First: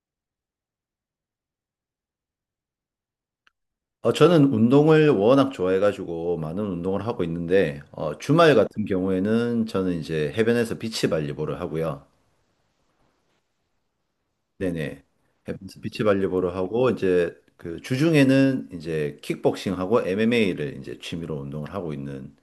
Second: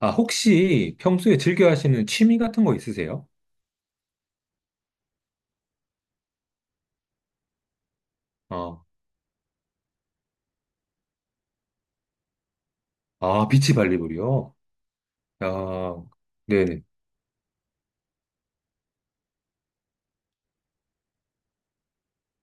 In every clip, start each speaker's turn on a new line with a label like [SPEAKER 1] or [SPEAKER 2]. [SPEAKER 1] 아, 혹시 평소에 즐겨 하시는 취미 같은 거 있으세요?
[SPEAKER 2] 저는 운동을 워낙 좋아해가지고 많은 운동을 하고 있는데, 주말 같은
[SPEAKER 1] 아,
[SPEAKER 2] 경우에는 저는 이제 해변에서 비치발리볼을 하고요.
[SPEAKER 1] 아, 비치 발리볼이요?
[SPEAKER 2] 네네.
[SPEAKER 1] 야,
[SPEAKER 2] 해변에서 비치발리볼을
[SPEAKER 1] 네네.
[SPEAKER 2] 하고, 이제 그 주중에는 이제 킥복싱하고 MMA를 이제 취미로 운동을 하고 있는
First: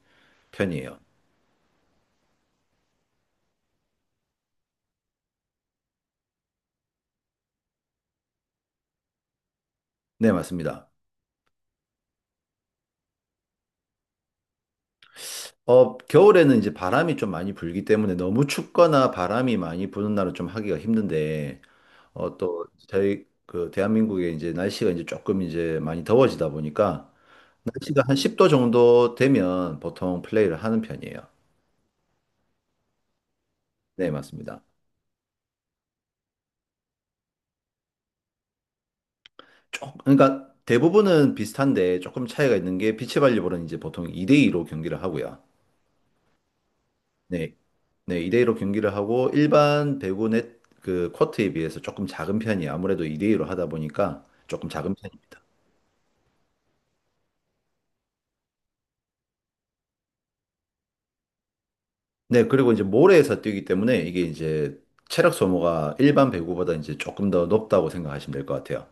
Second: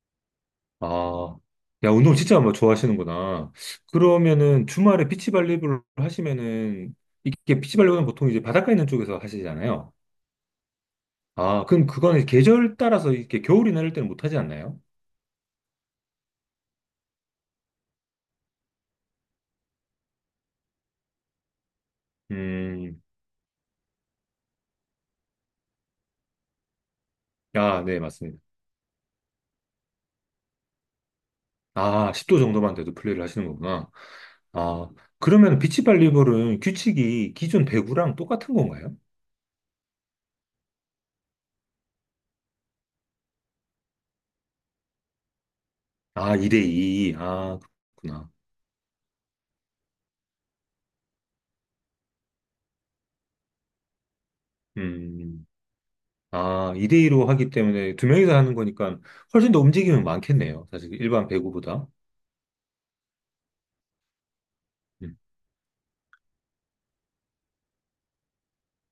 [SPEAKER 2] 편이에요.
[SPEAKER 1] 아, 야, 운동 진짜 뭐 좋아하시는구나. 그러면은 주말에 비치 발리볼 하시면은, 이게 비치 발리볼은 보통 이제 바닷가 있는 쪽에서 하시잖아요.
[SPEAKER 2] 네, 맞습니다.
[SPEAKER 1] 아, 그럼 그거는 계절 따라서 이렇게 겨울이나 이럴 때는 못 하지 않나요?
[SPEAKER 2] 겨울에는 이제 바람이 좀 많이 불기 때문에 너무 춥거나 바람이 많이 부는 날은 좀 하기가 힘든데, 또
[SPEAKER 1] 음,
[SPEAKER 2] 저희 그 대한민국의 이제 날씨가 이제 조금 이제 많이 더워지다 보니까
[SPEAKER 1] 아, 네,
[SPEAKER 2] 날씨가 한
[SPEAKER 1] 맞습니다.
[SPEAKER 2] 10도 정도 되면 보통 플레이를 하는 편이에요.
[SPEAKER 1] 아, 10도 정도만 돼도 플레이를 하시는 거구나.
[SPEAKER 2] 네, 맞습니다.
[SPEAKER 1] 아, 그러면 비치 발리볼은 규칙이 기존 배구랑 똑같은 건가요?
[SPEAKER 2] 그러니까 대부분은 비슷한데 조금 차이가 있는 게 비치발리볼은 이제 보통 2대2로 경기를 하고요.
[SPEAKER 1] 아, 2대 2.
[SPEAKER 2] 네,
[SPEAKER 1] 아,
[SPEAKER 2] 네,
[SPEAKER 1] 그렇구나.
[SPEAKER 2] 2대2로 경기를 하고 일반 배구 넷, 그 코트에 비해서 조금 작은 편이에요. 아무래도 2대2로 하다 보니까 조금 작은 편입니다.
[SPEAKER 1] 음. 아, 2대 2로 하기 때문에 두 명이서 하는 거니까 훨씬 더 움직임은 많겠네요. 사실 일반 배구보다.
[SPEAKER 2] 네, 그리고 이제 모래에서 뛰기 때문에 이게 이제
[SPEAKER 1] 음.
[SPEAKER 2] 체력 소모가 일반 배구보다 이제 조금 더 높다고 생각하시면 될 것 같아요.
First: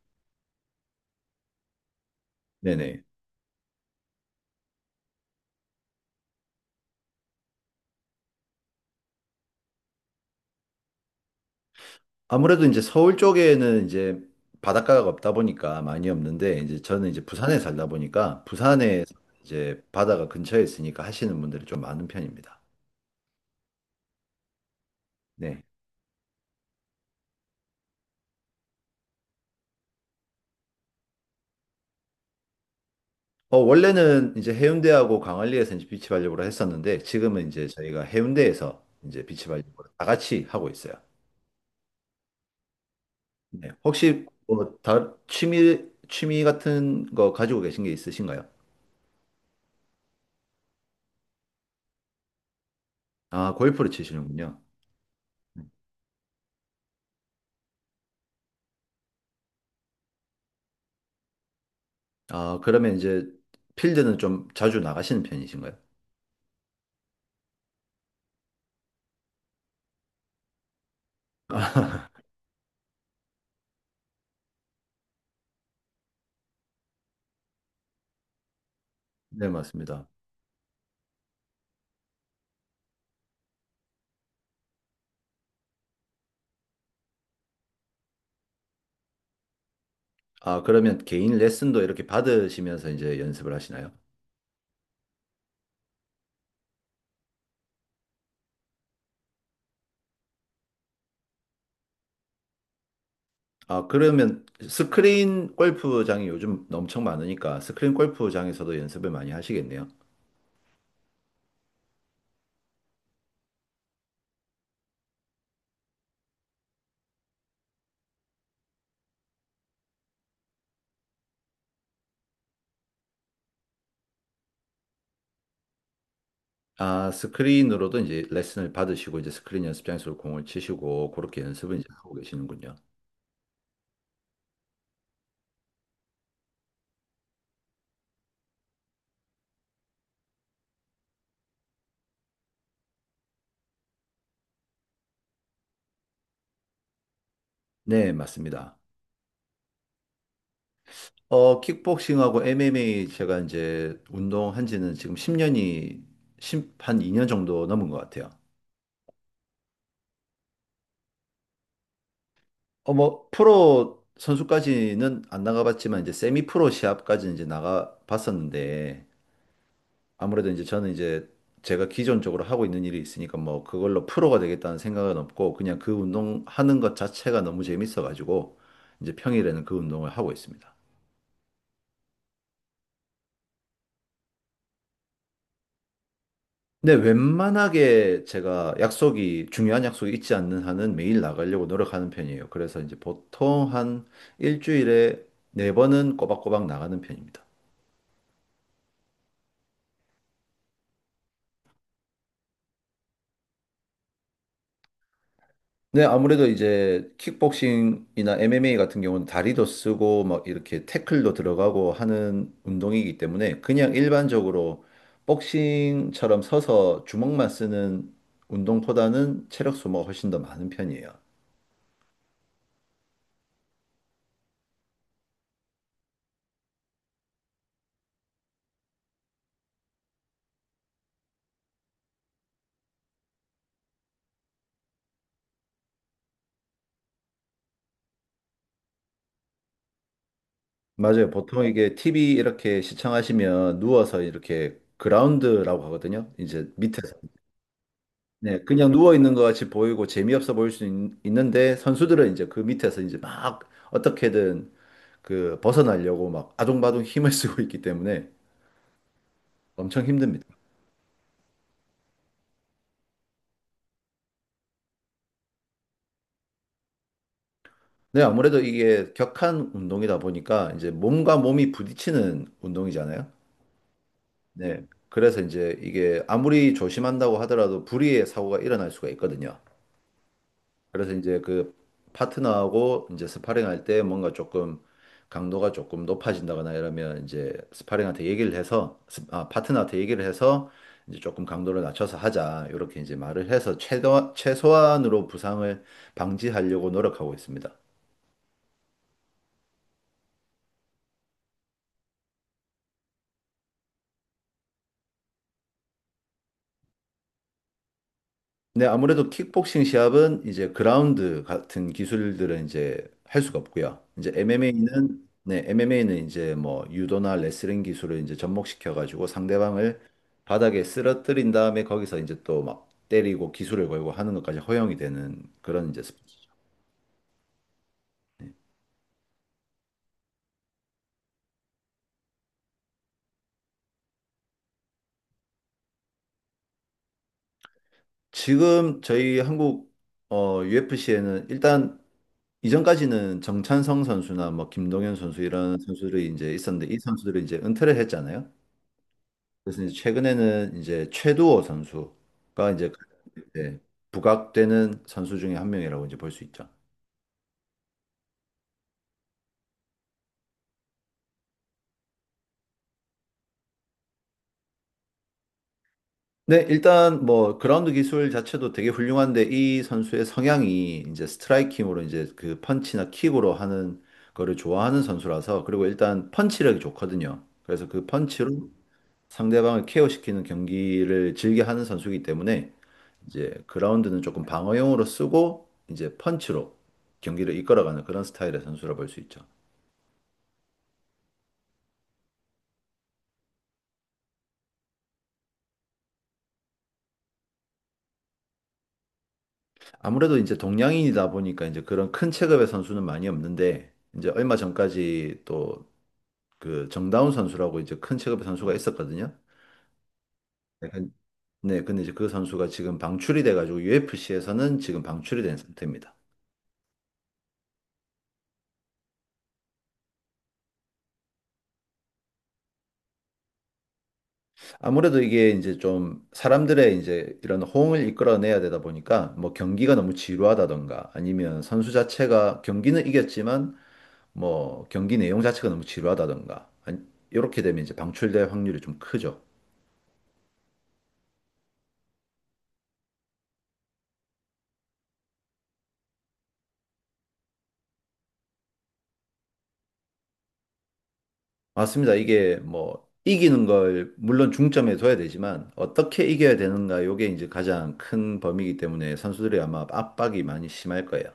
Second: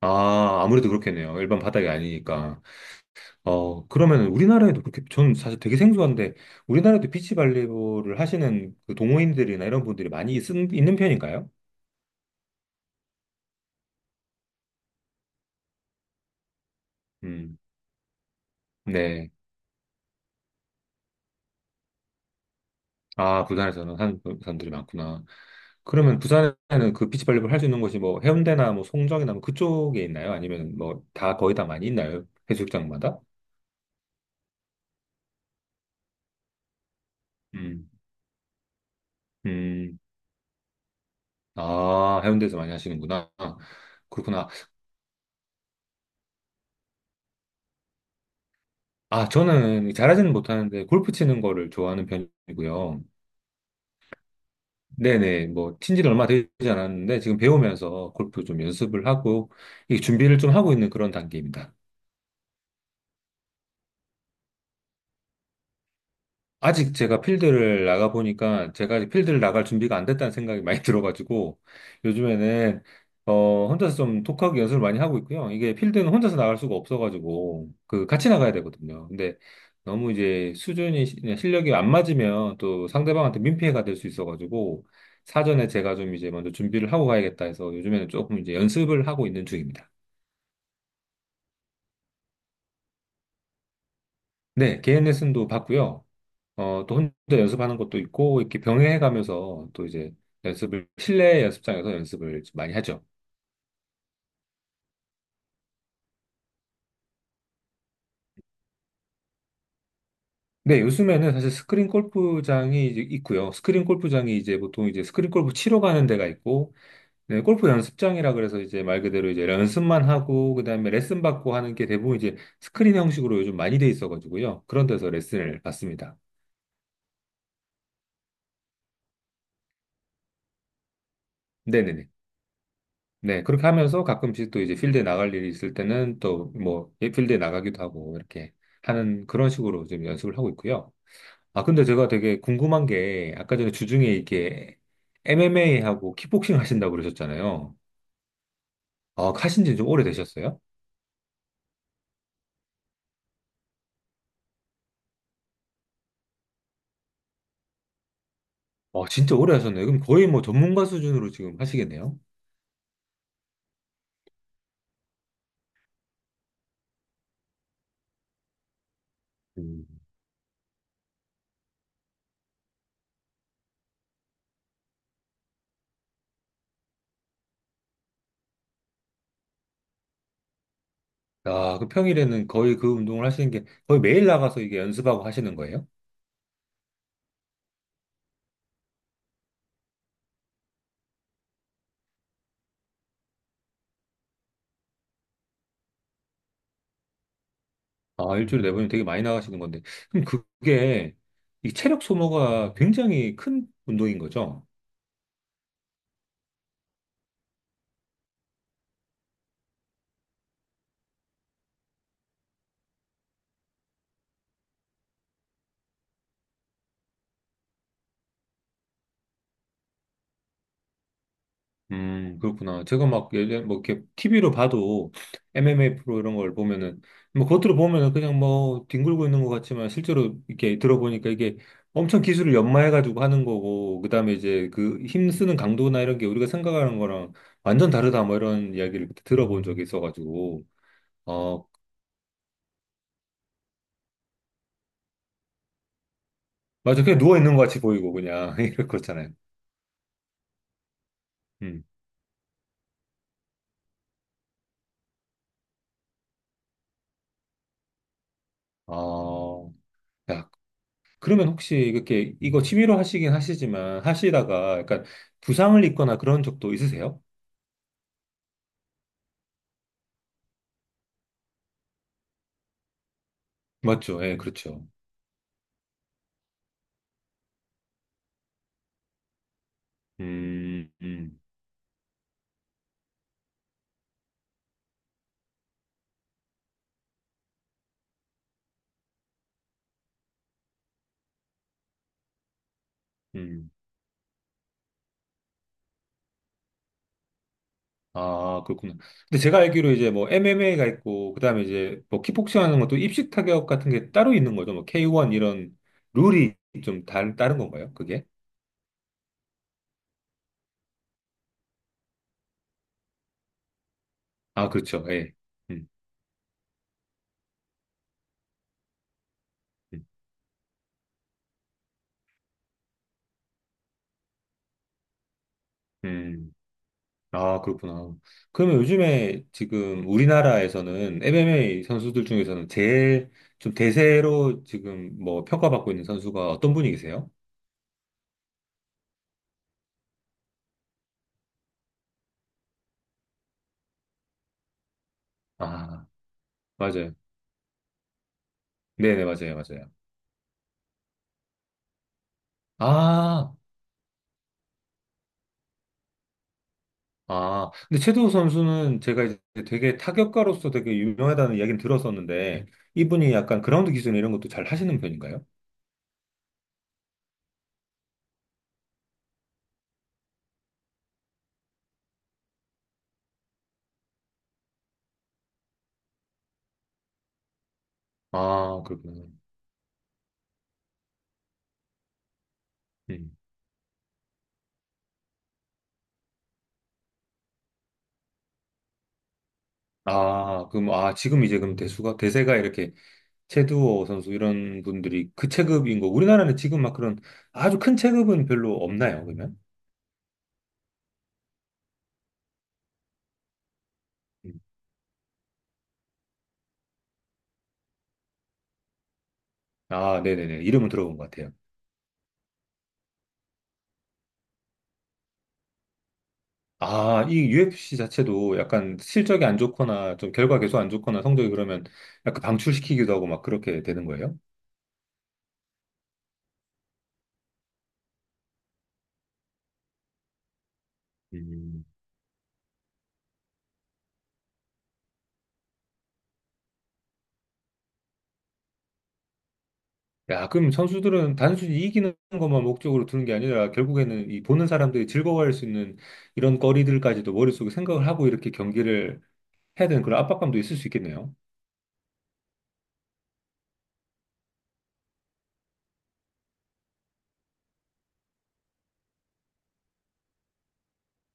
[SPEAKER 1] 아, 아무래도 그렇겠네요. 일반 바닥이 아니니까.
[SPEAKER 2] 네네.
[SPEAKER 1] 어, 그러면 우리나라에도 그렇게, 저는 사실 되게 생소한데, 우리나라에도 비치발리볼을 하시는 그 동호인들이나 이런 분들이 많이 있는 편인가요?
[SPEAKER 2] 아무래도 이제 서울 쪽에는 이제 바닷가가 없다 보니까 많이 없는데 이제 저는 이제 부산에
[SPEAKER 1] 음,
[SPEAKER 2] 살다 보니까 부산에
[SPEAKER 1] 네.
[SPEAKER 2] 이제 바다가 근처에 있으니까 하시는 분들이 좀 많은 편입니다.
[SPEAKER 1] 아, 부산에서는 하는 사람들이 많구나.
[SPEAKER 2] 네.
[SPEAKER 1] 그러면 부산에는 그 비치발리볼 할 수 있는 곳이 뭐 해운대나 뭐 송정이나 뭐 그쪽에 있나요? 아니면 뭐 다 거의 다 많이 있나요? 해수욕장마다?
[SPEAKER 2] 원래는 이제 해운대하고 강안리에서 이제 비치 발리볼을 했었는데 지금은 이제
[SPEAKER 1] 음,
[SPEAKER 2] 저희가 해운대에서 이제 비치 발리볼을
[SPEAKER 1] 음,
[SPEAKER 2] 다 같이 하고 있어요.
[SPEAKER 1] 아, 해운대에서 많이 하시는구나.
[SPEAKER 2] 네. 혹시
[SPEAKER 1] 그렇구나.
[SPEAKER 2] 뭐 취미 같은 거 가지고 계신 게 있으신가요?
[SPEAKER 1] 아, 저는 잘하지는 못하는데 골프 치는 거를 좋아하는 편이고요.
[SPEAKER 2] 아, 골프를 치시는군요.
[SPEAKER 1] 네네, 뭐, 친지 는 얼마 되지 않았는데 지금 배우면서 골프 좀 연습을 하고, 이 준비를 좀 하고 있는 그런 단계입니다.
[SPEAKER 2] 아, 그러면 이제 필드는 좀 자주 나가시는 편이신가요?
[SPEAKER 1] 아직 제가 필드를 나가보니까 제가 아직 필드를 나갈 준비가 안 됐다는 생각이 많이 들어가지고 요즘에는 어, 혼자서 좀 독학 연습을 많이 하고 있고요. 이게 필드는 혼자서 나갈 수가 없어가지고 그 같이 나가야 되거든요. 근데
[SPEAKER 2] 네, 맞습니다.
[SPEAKER 1] 너무 이제 수준이 실력이 안 맞으면 또 상대방한테 민폐가 될 수 있어가지고 사전에 제가 좀 이제 먼저 준비를 하고 가야겠다 해서 요즘에는 조금 이제 연습을 하고 있는 중입니다.
[SPEAKER 2] 아, 그러면 개인 레슨도 이렇게 받으시면서 이제 연습을 하시나요?
[SPEAKER 1] 네, 개인 레슨도 받고요. 어, 또 혼자 연습하는 것도 있고, 이렇게 병행해가면서 또 이제 연습을, 실내 연습장에서 연습을 좀 많이 하죠.
[SPEAKER 2] 아, 그러면 스크린 골프장이 요즘 엄청 많으니까 스크린 골프장에서도 연습을 많이 하시겠네요.
[SPEAKER 1] 네, 요즘에는 사실 스크린 골프장이 이제 있고요. 스크린 골프장이 이제 보통 이제 스크린 골프 치러 가는 데가 있고, 네, 골프 연습장이라 그래서 이제 말 그대로 이제 연습만 하고, 그다음에 레슨 받고 하는 게 대부분 이제 스크린 형식으로 요즘 많이 돼 있어가지고요. 그런 데서 레슨을 받습니다.
[SPEAKER 2] 아, 스크린으로도 이제 레슨을 받으시고 이제 스크린 연습장에서 공을 치시고 그렇게 연습을 이제
[SPEAKER 1] 네네네.
[SPEAKER 2] 하고 계시는군요.
[SPEAKER 1] 네, 그렇게 하면서 가끔씩 또 이제 필드에 나갈 일이 있을 때는 또 뭐, 예, 필드에 나가기도 하고, 이렇게 하는 그런 식으로 지금 연습을 하고 있고요. 아, 근데 제가 되게 궁금한 게, 아까 전에 주중에 이렇게 MMA하고 킥복싱 하신다고 그러셨잖아요.
[SPEAKER 2] 네, 맞습니다.
[SPEAKER 1] 아, 하신 지 좀 오래되셨어요?
[SPEAKER 2] 킥복싱하고 MMA 제가 이제 운동한 지는 지금 10년이, 한 2년 정도 넘은 것 같아요.
[SPEAKER 1] 아, 진짜 오래 하셨네요. 그럼 거의 뭐 전문가 수준으로 지금 하시겠네요?
[SPEAKER 2] 뭐, 프로 선수까지는 안 나가봤지만, 이제 세미 프로 시합까지는 이제 나가봤었는데,
[SPEAKER 1] 음.
[SPEAKER 2] 아무래도 이제 저는 이제 제가 기존적으로 하고 있는 일이 있으니까 뭐, 그걸로 프로가 되겠다는 생각은 없고, 그냥 그 운동하는 것 자체가 너무 재밌어가지고, 이제 평일에는 그 운동을 하고 있습니다.
[SPEAKER 1] 아, 그 평일에는 거의 그 운동을 하시는 게 거의 매일 나가서 이게 연습하고 하시는 거예요?
[SPEAKER 2] 근데 웬만하게 제가 약속이, 중요한 약속이 있지 않는 한은 매일 나가려고 노력하는 편이에요. 그래서 이제 보통 한 일주일에 네 번은 꼬박꼬박 나가는 편입니다.
[SPEAKER 1] 아, 일주일에 네 번이면 되게 많이 나가시는 건데. 그럼 그게 이 체력 소모가 굉장히 큰 운동인 거죠?
[SPEAKER 2] 네, 아무래도 이제 킥복싱이나 MMA 같은 경우는 다리도 쓰고 막 이렇게 태클도 들어가고 하는 운동이기 때문에 그냥 일반적으로 복싱처럼 서서 주먹만 쓰는 운동보다는 체력 소모가 훨씬 더 많은 편이에요.
[SPEAKER 1] 그렇구나. 제가 막 예전 뭐 이렇게 TV로 봐도 MMA 프로 이런 걸 보면은 뭐 겉으로 보면은 그냥 뭐 뒹굴고 있는 것 같지만 실제로 이렇게 들어보니까 이게 엄청 기술을 연마해가지고 하는 거고 그다음에 이제 그 힘쓰는 강도나 이런 게 우리가 생각하는 거랑 완전 다르다 뭐 이런 이야기를 그때 들어본 적이 있어가지고
[SPEAKER 2] 맞아요. 보통
[SPEAKER 1] 어
[SPEAKER 2] 이게 TV 이렇게 시청하시면 누워서 이렇게 그라운드라고 하거든요. 이제
[SPEAKER 1] 맞아
[SPEAKER 2] 밑에서.
[SPEAKER 1] 그냥 누워 있는 것 같이 보이고 그냥
[SPEAKER 2] 네,
[SPEAKER 1] 이렇
[SPEAKER 2] 그냥 누워
[SPEAKER 1] 그렇잖아요.
[SPEAKER 2] 있는 것 같이 보이고 재미없어 보일 수 는데
[SPEAKER 1] 음.
[SPEAKER 2] 선수들은 이제 그 밑에서 이제 막 어떻게든 그 벗어나려고 막 아둥바둥 힘을 쓰고 있기 때문에
[SPEAKER 1] 어,
[SPEAKER 2] 엄청 힘듭니다.
[SPEAKER 1] 야, 그러면 혹시 이렇게 이거 취미로 하시긴 하시지만 하시다가 약간 부상을 입거나 그런 적도 있으세요?
[SPEAKER 2] 네, 아무래도 이게 격한 운동이다 보니까 이제 몸과 몸이 부딪히는 운동이잖아요.
[SPEAKER 1] 맞죠? 예,
[SPEAKER 2] 네.
[SPEAKER 1] 그렇죠.
[SPEAKER 2] 그래서 이제 이게 아무리 조심한다고 하더라도 불의의 사고가 일어날 수가 있거든요.
[SPEAKER 1] 음,
[SPEAKER 2] 그래서 이제
[SPEAKER 1] 음,
[SPEAKER 2] 그 파트너하고 이제 스파링할 때 뭔가 조금 강도가 조금 높아진다거나 이러면 이제 스파링한테 얘기를 해서 아, 파트너한테 얘기를 해서 이제 조금 강도를 낮춰서 하자 이렇게 이제 말을
[SPEAKER 1] 음.
[SPEAKER 2] 해서 최대 최소한으로 부상을 방지하려고 노력하고 있습니다.
[SPEAKER 1] 아, 그렇구나. 근데 제가 알기로 이제 뭐 MMA가 있고 그다음에 이제 뭐 킥복싱 하는 것도 입식 타격 같은 게 따로 있는 거죠. 뭐 K1 이런 룰이 좀 다른 건가요? 그게?
[SPEAKER 2] 네, 아무래도 킥복싱 시합은 이제 그라운드 같은 기술들은 이제 할 수가 없고요. 이제
[SPEAKER 1] 아, 그렇죠.
[SPEAKER 2] MMA는
[SPEAKER 1] 예.
[SPEAKER 2] 네,
[SPEAKER 1] 음,
[SPEAKER 2] MMA는 이제 뭐 유도나 레슬링 기술을 이제 접목시켜 가지고 상대방을
[SPEAKER 1] 음.
[SPEAKER 2] 바닥에 쓰러뜨린 다음에 거기서 이제 또 막 때리고 기술을 걸고 하는 것까지 허용이 되는 그런 이제 스포츠죠.
[SPEAKER 1] 음. 아, 그렇구나. 그러면 요즘에 지금 우리나라에서는 MMA 선수들 중에서는 제일 좀 대세로 지금 뭐 평가받고 있는 선수가 어떤 분이 계세요?
[SPEAKER 2] 지금 저희 한국 UFC에는 일단 이전까지는 정찬성 선수나 뭐 김동현 선수 이런
[SPEAKER 1] 아,
[SPEAKER 2] 선수들이 이제 있었는데 이
[SPEAKER 1] 맞아요.
[SPEAKER 2] 선수들이 이제 은퇴를 했잖아요.
[SPEAKER 1] 네네, 맞아요,
[SPEAKER 2] 그래서
[SPEAKER 1] 맞아요.
[SPEAKER 2] 이제 최근에는 이제 최두호 선수가 이제
[SPEAKER 1] 아,
[SPEAKER 2] 네, 부각되는 선수 중에 한 명이라고 이제 볼 수 있죠.
[SPEAKER 1] 아. 근데 최도우 선수는 제가 이제 되게 타격가로서 되게 유명하다는 이야기는 들었었는데, 이분이 약간 그라운드 기술 이런 것도 잘 하시는 편인가요?
[SPEAKER 2] 네, 일단 뭐 그라운드 기술 자체도 되게 훌륭한데 이 선수의 성향이 이제 스트라이킹으로 이제 그 펀치나 킥으로 하는 거를 좋아하는 선수라서 그리고 일단 펀치력이 좋거든요. 그래서 그 펀치로
[SPEAKER 1] 아, 그렇구나.
[SPEAKER 2] 상대방을 케어시키는 경기를 즐겨 하는 선수이기 때문에
[SPEAKER 1] 음.
[SPEAKER 2] 이제 그라운드는 조금 방어용으로 쓰고 이제 펀치로 경기를 이끌어가는 그런 스타일의 선수라 볼 수 있죠.
[SPEAKER 1] 아, 그럼, 아, 지금 이제 그럼 대세가 이렇게 최두호 선수 이런 분들이 그 체급인 거. 우리나라는 지금 막 그런 아주 큰 체급은 별로 없나요, 그러면?
[SPEAKER 2] 아무래도 이제 동양인이다 보니까 이제 그런 큰 체급의 선수는 많이 없는데 이제 얼마
[SPEAKER 1] 음.
[SPEAKER 2] 전까지 또 그 정다운 선수라고 이제 큰 체급의 선수가 있었거든요.
[SPEAKER 1] 아, 네네네.
[SPEAKER 2] 네,
[SPEAKER 1] 이름은 들어본 것 같아요.
[SPEAKER 2] 네, 근데 이제 그 선수가 지금 방출이 돼가지고 UFC에서는 지금 방출이 된 상태입니다.
[SPEAKER 1] 아, 이 UFC 자체도 약간 실적이 안 좋거나 좀 결과 계속 안 좋거나 성적이 그러면 약간 방출시키기도 하고 막 그렇게 되는 거예요?
[SPEAKER 2] 아무래도 이게 이제 좀 사람들의 이제 이런 호응을 이끌어내야 되다 보니까 뭐 경기가 너무 지루하다던가 아니면
[SPEAKER 1] 음,
[SPEAKER 2] 선수 자체가 경기는 이겼지만 뭐 경기 내용 자체가 너무 지루하다던가 아니, 이렇게 되면 이제 방출될 확률이 좀 크죠.
[SPEAKER 1] 야, 그럼 선수들은 단순히 이기는 것만 목적으로 두는 게 아니라 결국에는 이 보는 사람들이 즐거워할 수 있는 이런 거리들까지도 머릿속에 생각을 하고 이렇게 경기를 해야 되는 그런 압박감도 있을 수 있겠네요.
[SPEAKER 2] 맞습니다. 이게 뭐 이기는 걸 물론 중점에 둬야 되지만 어떻게 이겨야 되는가 요게 이제 가장 큰 범위이기 때문에 선수들이 아마 압박이 많이 심할 거예요.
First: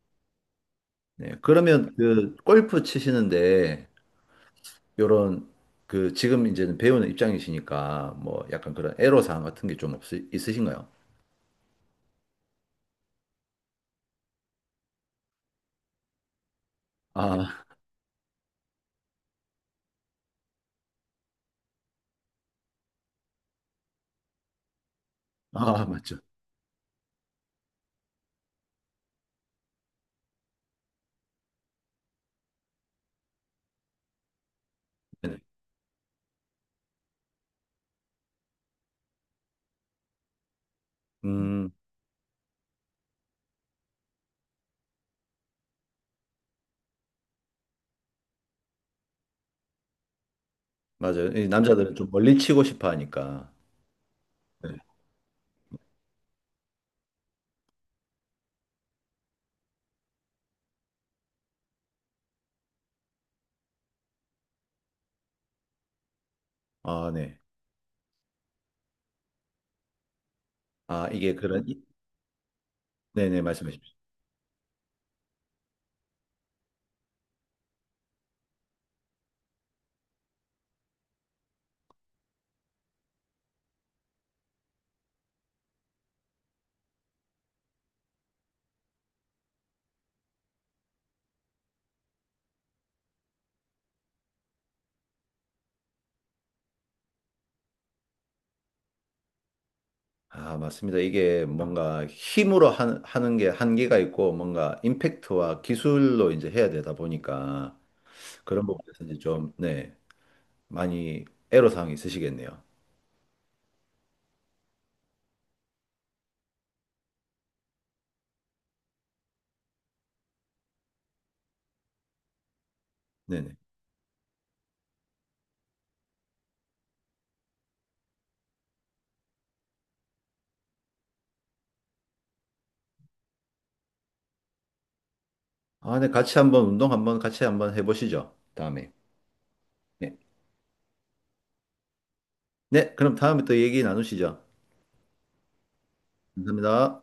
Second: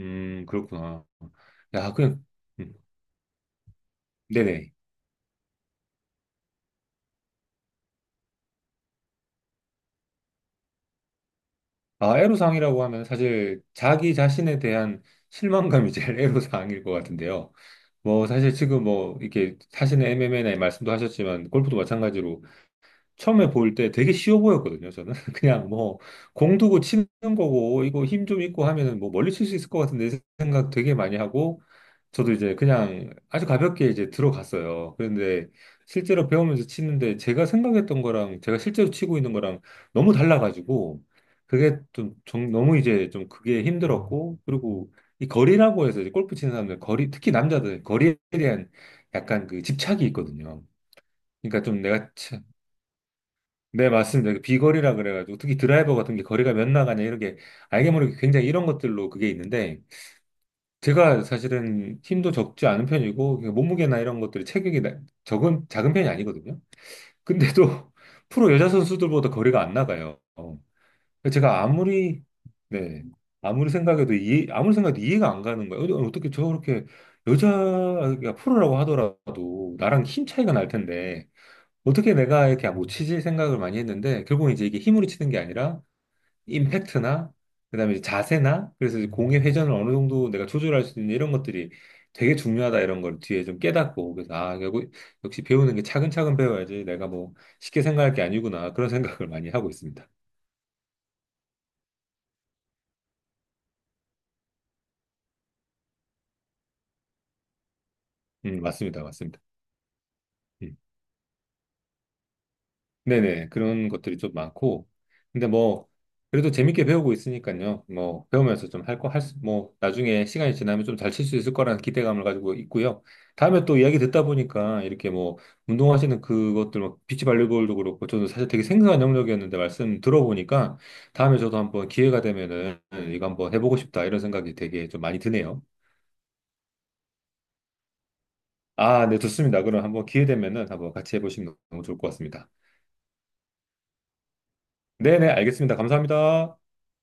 [SPEAKER 1] 그렇구나.
[SPEAKER 2] 네.
[SPEAKER 1] 야,
[SPEAKER 2] 그러면
[SPEAKER 1] 그냥,
[SPEAKER 2] 그
[SPEAKER 1] 음,
[SPEAKER 2] 골프 치시는데
[SPEAKER 1] 네네.
[SPEAKER 2] 요런 그 지금 이제는 배우는 입장이시니까 뭐 약간 그런 애로사항 같은 게 좀 없 있으신가요?
[SPEAKER 1] 아, 애로사항이라고 하면 사실 자기 자신에 대한 실망감이 제일 애로사항일 것
[SPEAKER 2] 아,
[SPEAKER 1] 같은데요. 뭐, 사실 지금 뭐, 이렇게 자신의 MMA나 말씀도 하셨지만, 골프도 마찬가지로 처음에 볼 때 되게 쉬워 보였거든요, 저는. 그냥
[SPEAKER 2] 아,
[SPEAKER 1] 뭐,
[SPEAKER 2] 맞죠.
[SPEAKER 1] 공 두고 치는 거고, 이거 힘 좀 있고 하면은 뭐 멀리 칠 수 있을 것 같은데 생각 되게 많이 하고, 저도 이제 그냥 아주 가볍게 이제 들어갔어요.
[SPEAKER 2] 네네.
[SPEAKER 1] 그런데 실제로 배우면서 치는데 제가 생각했던 거랑 제가 실제로 치고 있는 거랑 너무 달라가지고,
[SPEAKER 2] 음,
[SPEAKER 1] 그게 좀, 너무 이제 좀 그게 힘들었고, 그리고 이 거리라고 해서 이제 골프 치는 사람들, 거리, 특히 남자들, 거리에 대한 약간 그 집착이 있거든요.
[SPEAKER 2] 맞아요. 이
[SPEAKER 1] 그러니까 좀
[SPEAKER 2] 남자들은 좀
[SPEAKER 1] 내가
[SPEAKER 2] 멀리 치고 싶어 하니까.
[SPEAKER 1] 네, 맞습니다. 그 비거리라 그래가지고 특히 드라이버 같은 게 거리가 몇 나가냐 이렇게 알게 모르게 굉장히 이런 것들로 그게 있는데 제가 사실은 힘도 적지 않은 편이고 그냥 몸무게나 이런 것들이 체격이 나- 적은 작은 편이 아니거든요.
[SPEAKER 2] 아, 네.
[SPEAKER 1] 근데도 프로 여자 선수들보다 거리가 안 나가요. 어.
[SPEAKER 2] 아, 이게
[SPEAKER 1] 제가
[SPEAKER 2] 그런,
[SPEAKER 1] 아무리 네
[SPEAKER 2] 네네, 말씀하십시오.
[SPEAKER 1] 아무리 생각해도 이해가 안 가는 거예요. 어, 어떻게 저렇게 여자가 프로라고 하더라도 나랑 힘 차이가 날 텐데. 어떻게 내가 이렇게 못 치지 생각을 많이 했는데 결국 이제 이게 힘으로 치는 게 아니라 임팩트나 그다음에 이제 자세나 그래서 이제 공의 회전을 어느 정도 내가 조절할 수 있는 이런 것들이 되게 중요하다 이런 걸 뒤에 좀 깨닫고 그래서 아 결국 역시 배우는 게 차근차근 배워야지 내가 뭐 쉽게 생각할 게 아니구나 그런 생각을 많이 하고 있습니다.
[SPEAKER 2] 아, 맞습니다. 이게 뭔가 힘으로 하는 게 한계가 있고 뭔가 임팩트와 기술로 이제 해야 되다 보니까 그런
[SPEAKER 1] 맞습니다
[SPEAKER 2] 부분에서 이제
[SPEAKER 1] 맞습니다.
[SPEAKER 2] 좀, 네,
[SPEAKER 1] 음.
[SPEAKER 2] 많이 애로사항이 있으시겠네요.
[SPEAKER 1] 네네, 그런 것들이 좀 많고, 근데 뭐, 그래도 재밌게 배우고 있으니까요. 뭐, 배우면서 좀 할 거, 할 수, 뭐, 나중에 시간이 지나면 좀 잘 칠 수 있을 거라는 기대감을 가지고 있고요.
[SPEAKER 2] 네네.
[SPEAKER 1] 다음에 또 이야기 듣다 보니까, 이렇게 뭐, 운동하시는 그것들, 뭐, 비치 발리볼도 그렇고, 저도 사실 되게 생소한 영역이었는데, 말씀 들어보니까, 다음에 저도 한번 기회가 되면은, 이거 한번 해보고 싶다, 이런 생각이 되게 좀 많이 드네요.
[SPEAKER 2] 아, 네, 같이 한번 운동 한번 같이 한번 해보시죠. 다음에.
[SPEAKER 1] 아, 네, 좋습니다. 그럼 한번
[SPEAKER 2] 네.
[SPEAKER 1] 기회 되면은 한번 같이 해보시면 너무 좋을 것 같습니다.
[SPEAKER 2] 네, 그럼 다음에 또 얘기 나누시죠.
[SPEAKER 1] 네네, 알겠습니다. 감사합니다.
[SPEAKER 2] 감사합니다.